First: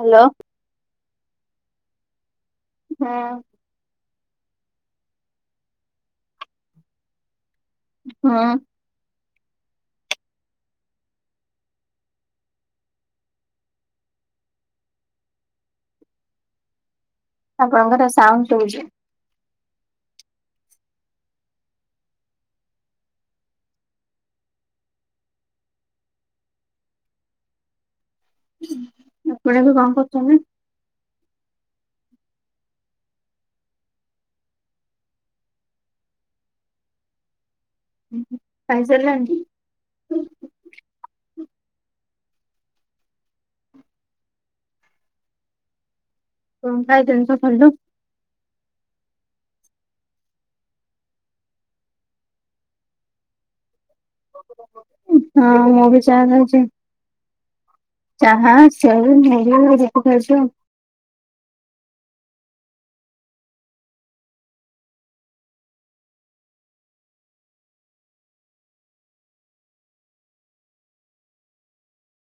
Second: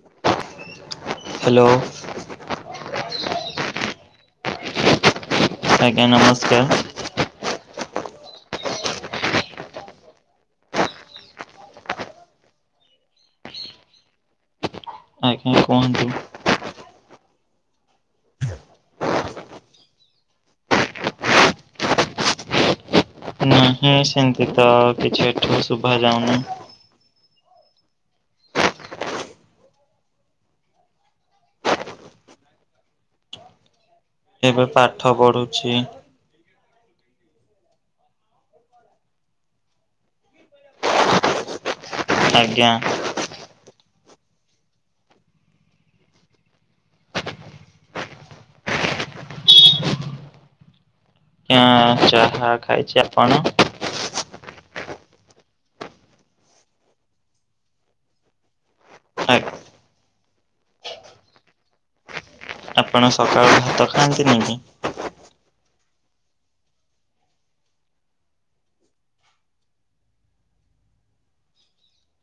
Hello. Hello. ହଁ। ଆଜ୍ଞା ନମସ୍କାର। ହଁ [inaudible] ଆଜ୍ଞା କୁହନ୍ତୁ? ଆପଣଙ୍କର ସାଉଣ୍ଡ ଶୁଭୁଛି। ନାହିଁ ସେମତି ତ କିଛି ଏଠୁ ଶୁଭା ଯାଉନି। ଆପଣ ଏବେ କଣ କରୁଛନ୍ତି? ହ [inaudible] ଏବେ ପାଠ ପଢୁଛି। ଖାଇ ସାରିଲେଣି? ଆଜ୍ଞା ହୁଁ [inaudible] [unintelligible] ଚାହା ଖାଇଛି ଆପଣ? ହଁ ମୁଁ ବି ଚାହା ଖାଉଛି ଚାହା ଆ [unintelligible] ଆପଣ ସକାଳୁ ଭାତ ଖାଆନ୍ତି ନିକି?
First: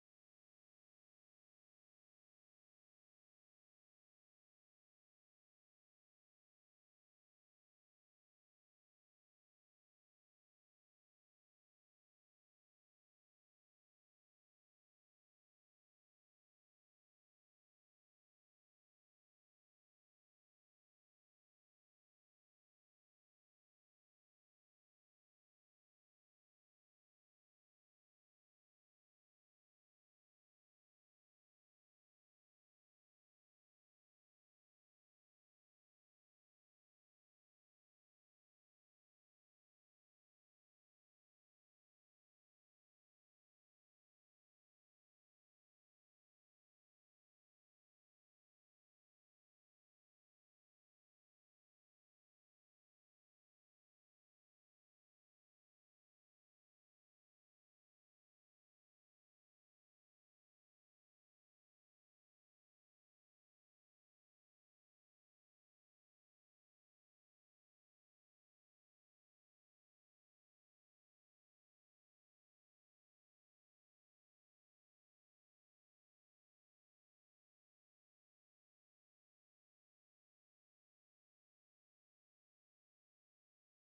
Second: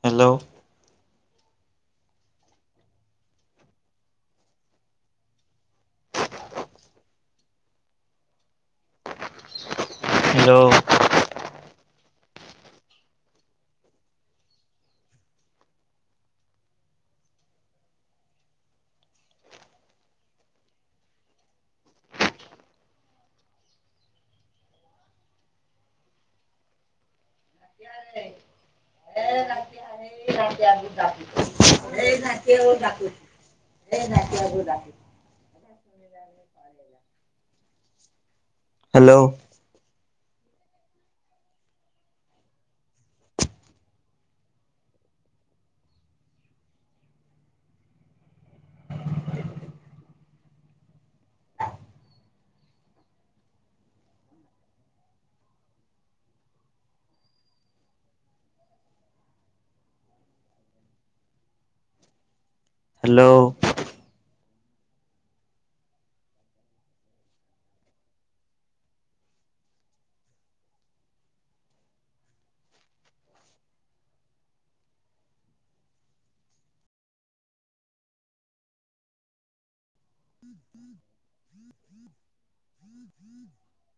Hello hello hello hello [inaudible] [inaudible]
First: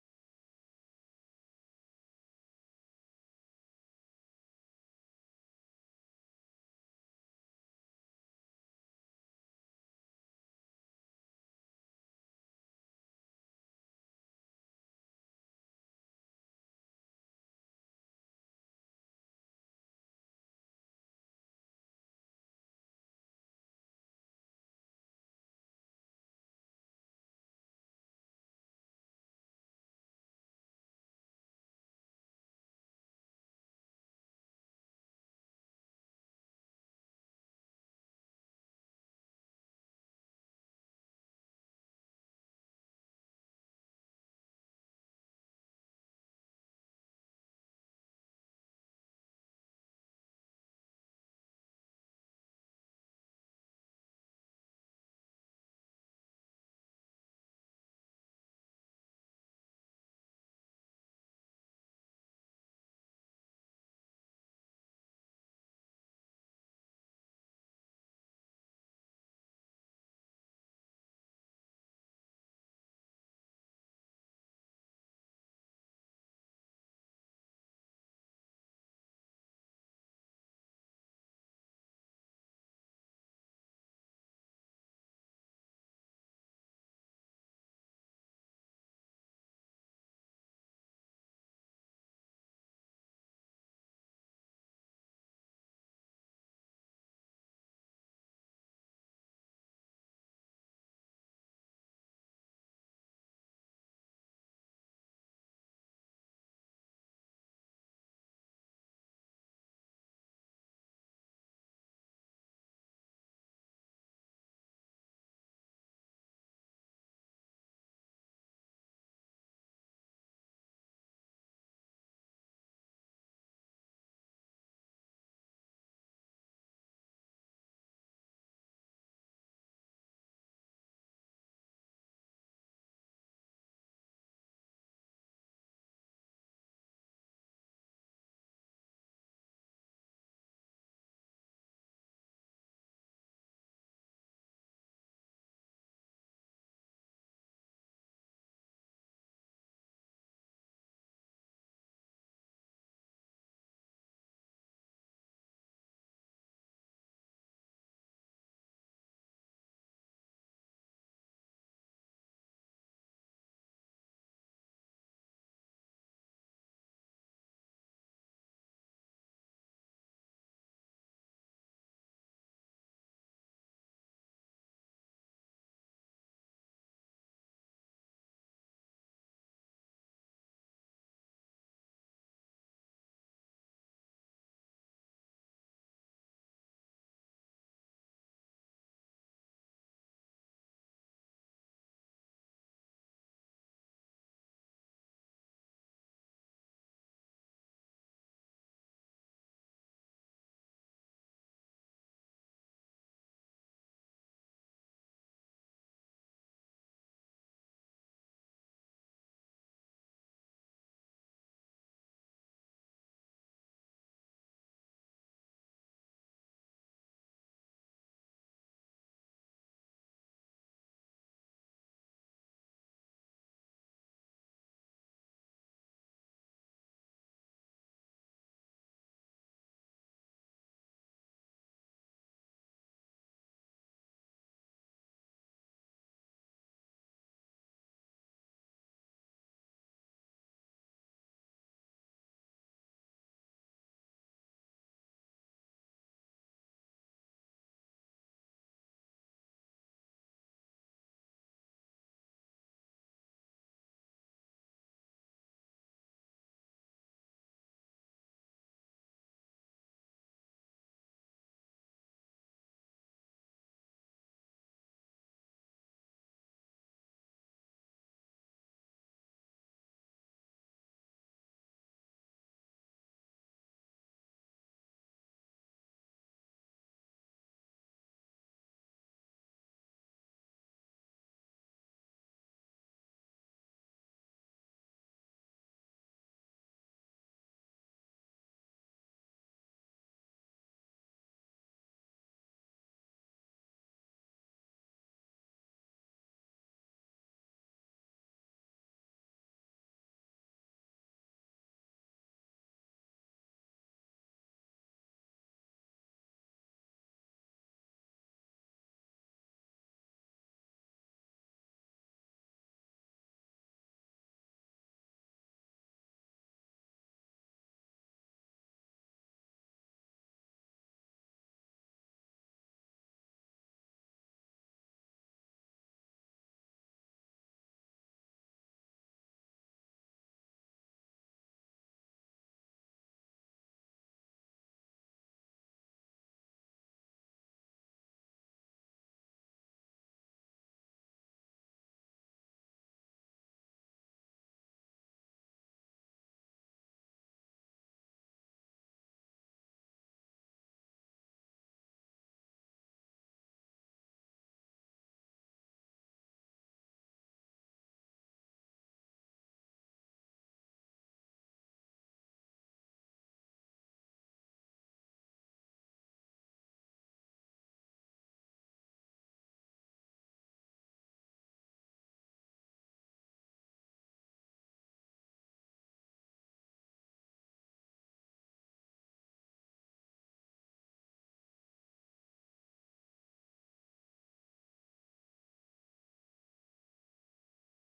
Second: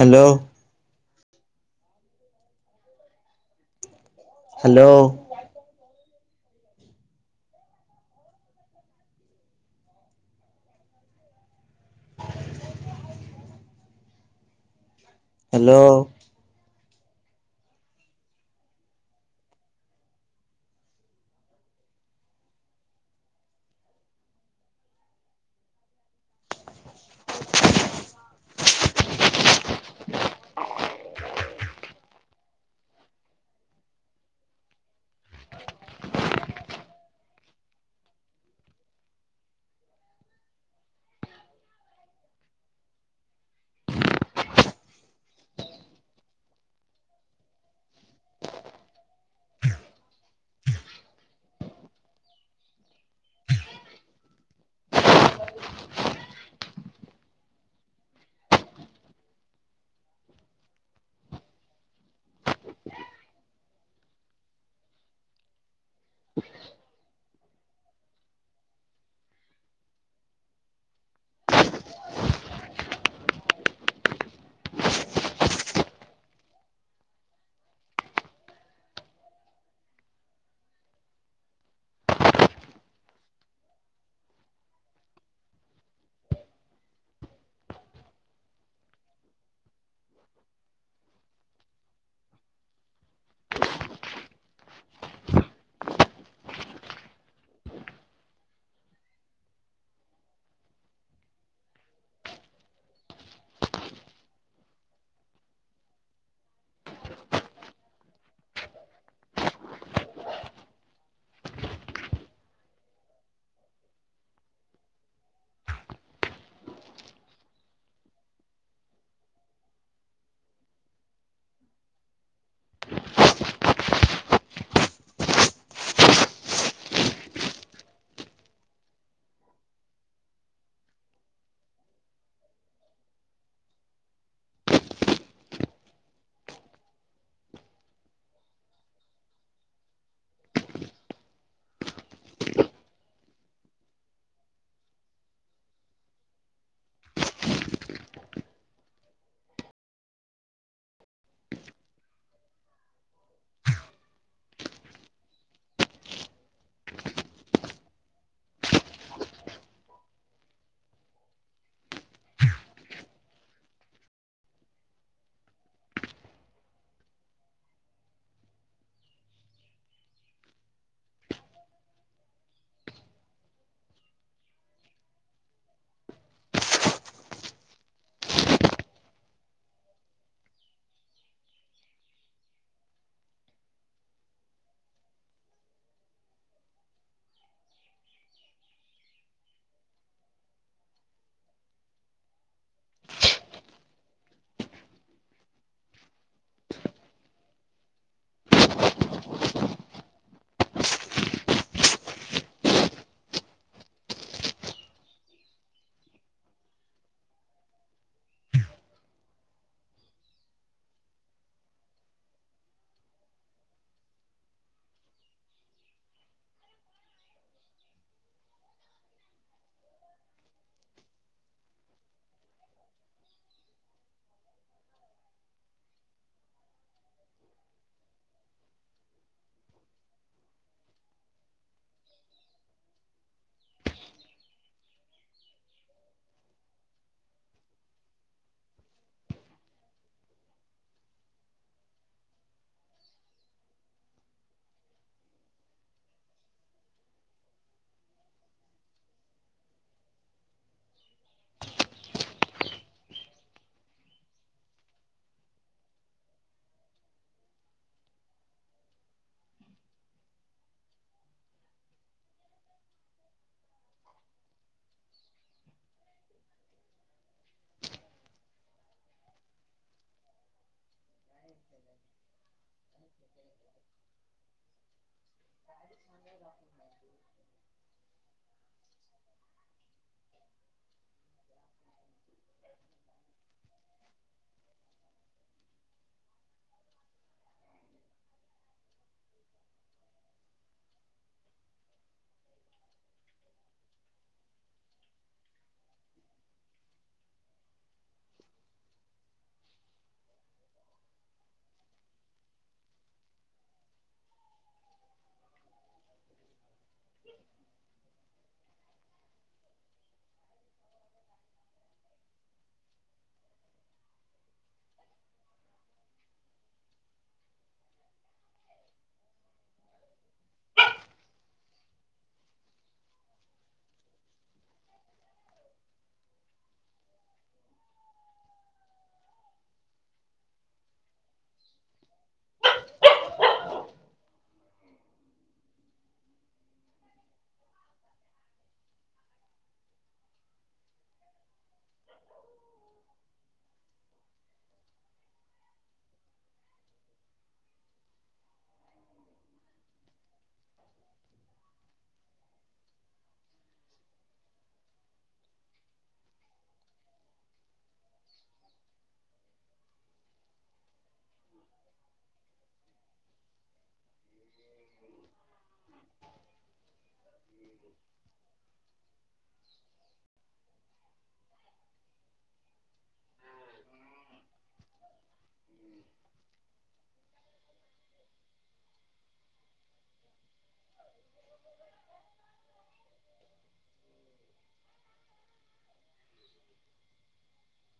hello. Hello. Hello. [inaudible] [inaudible] [inaudible] [inaudible] [inaudible] [inaudible] [inaudible] [inaudible] [inaudible]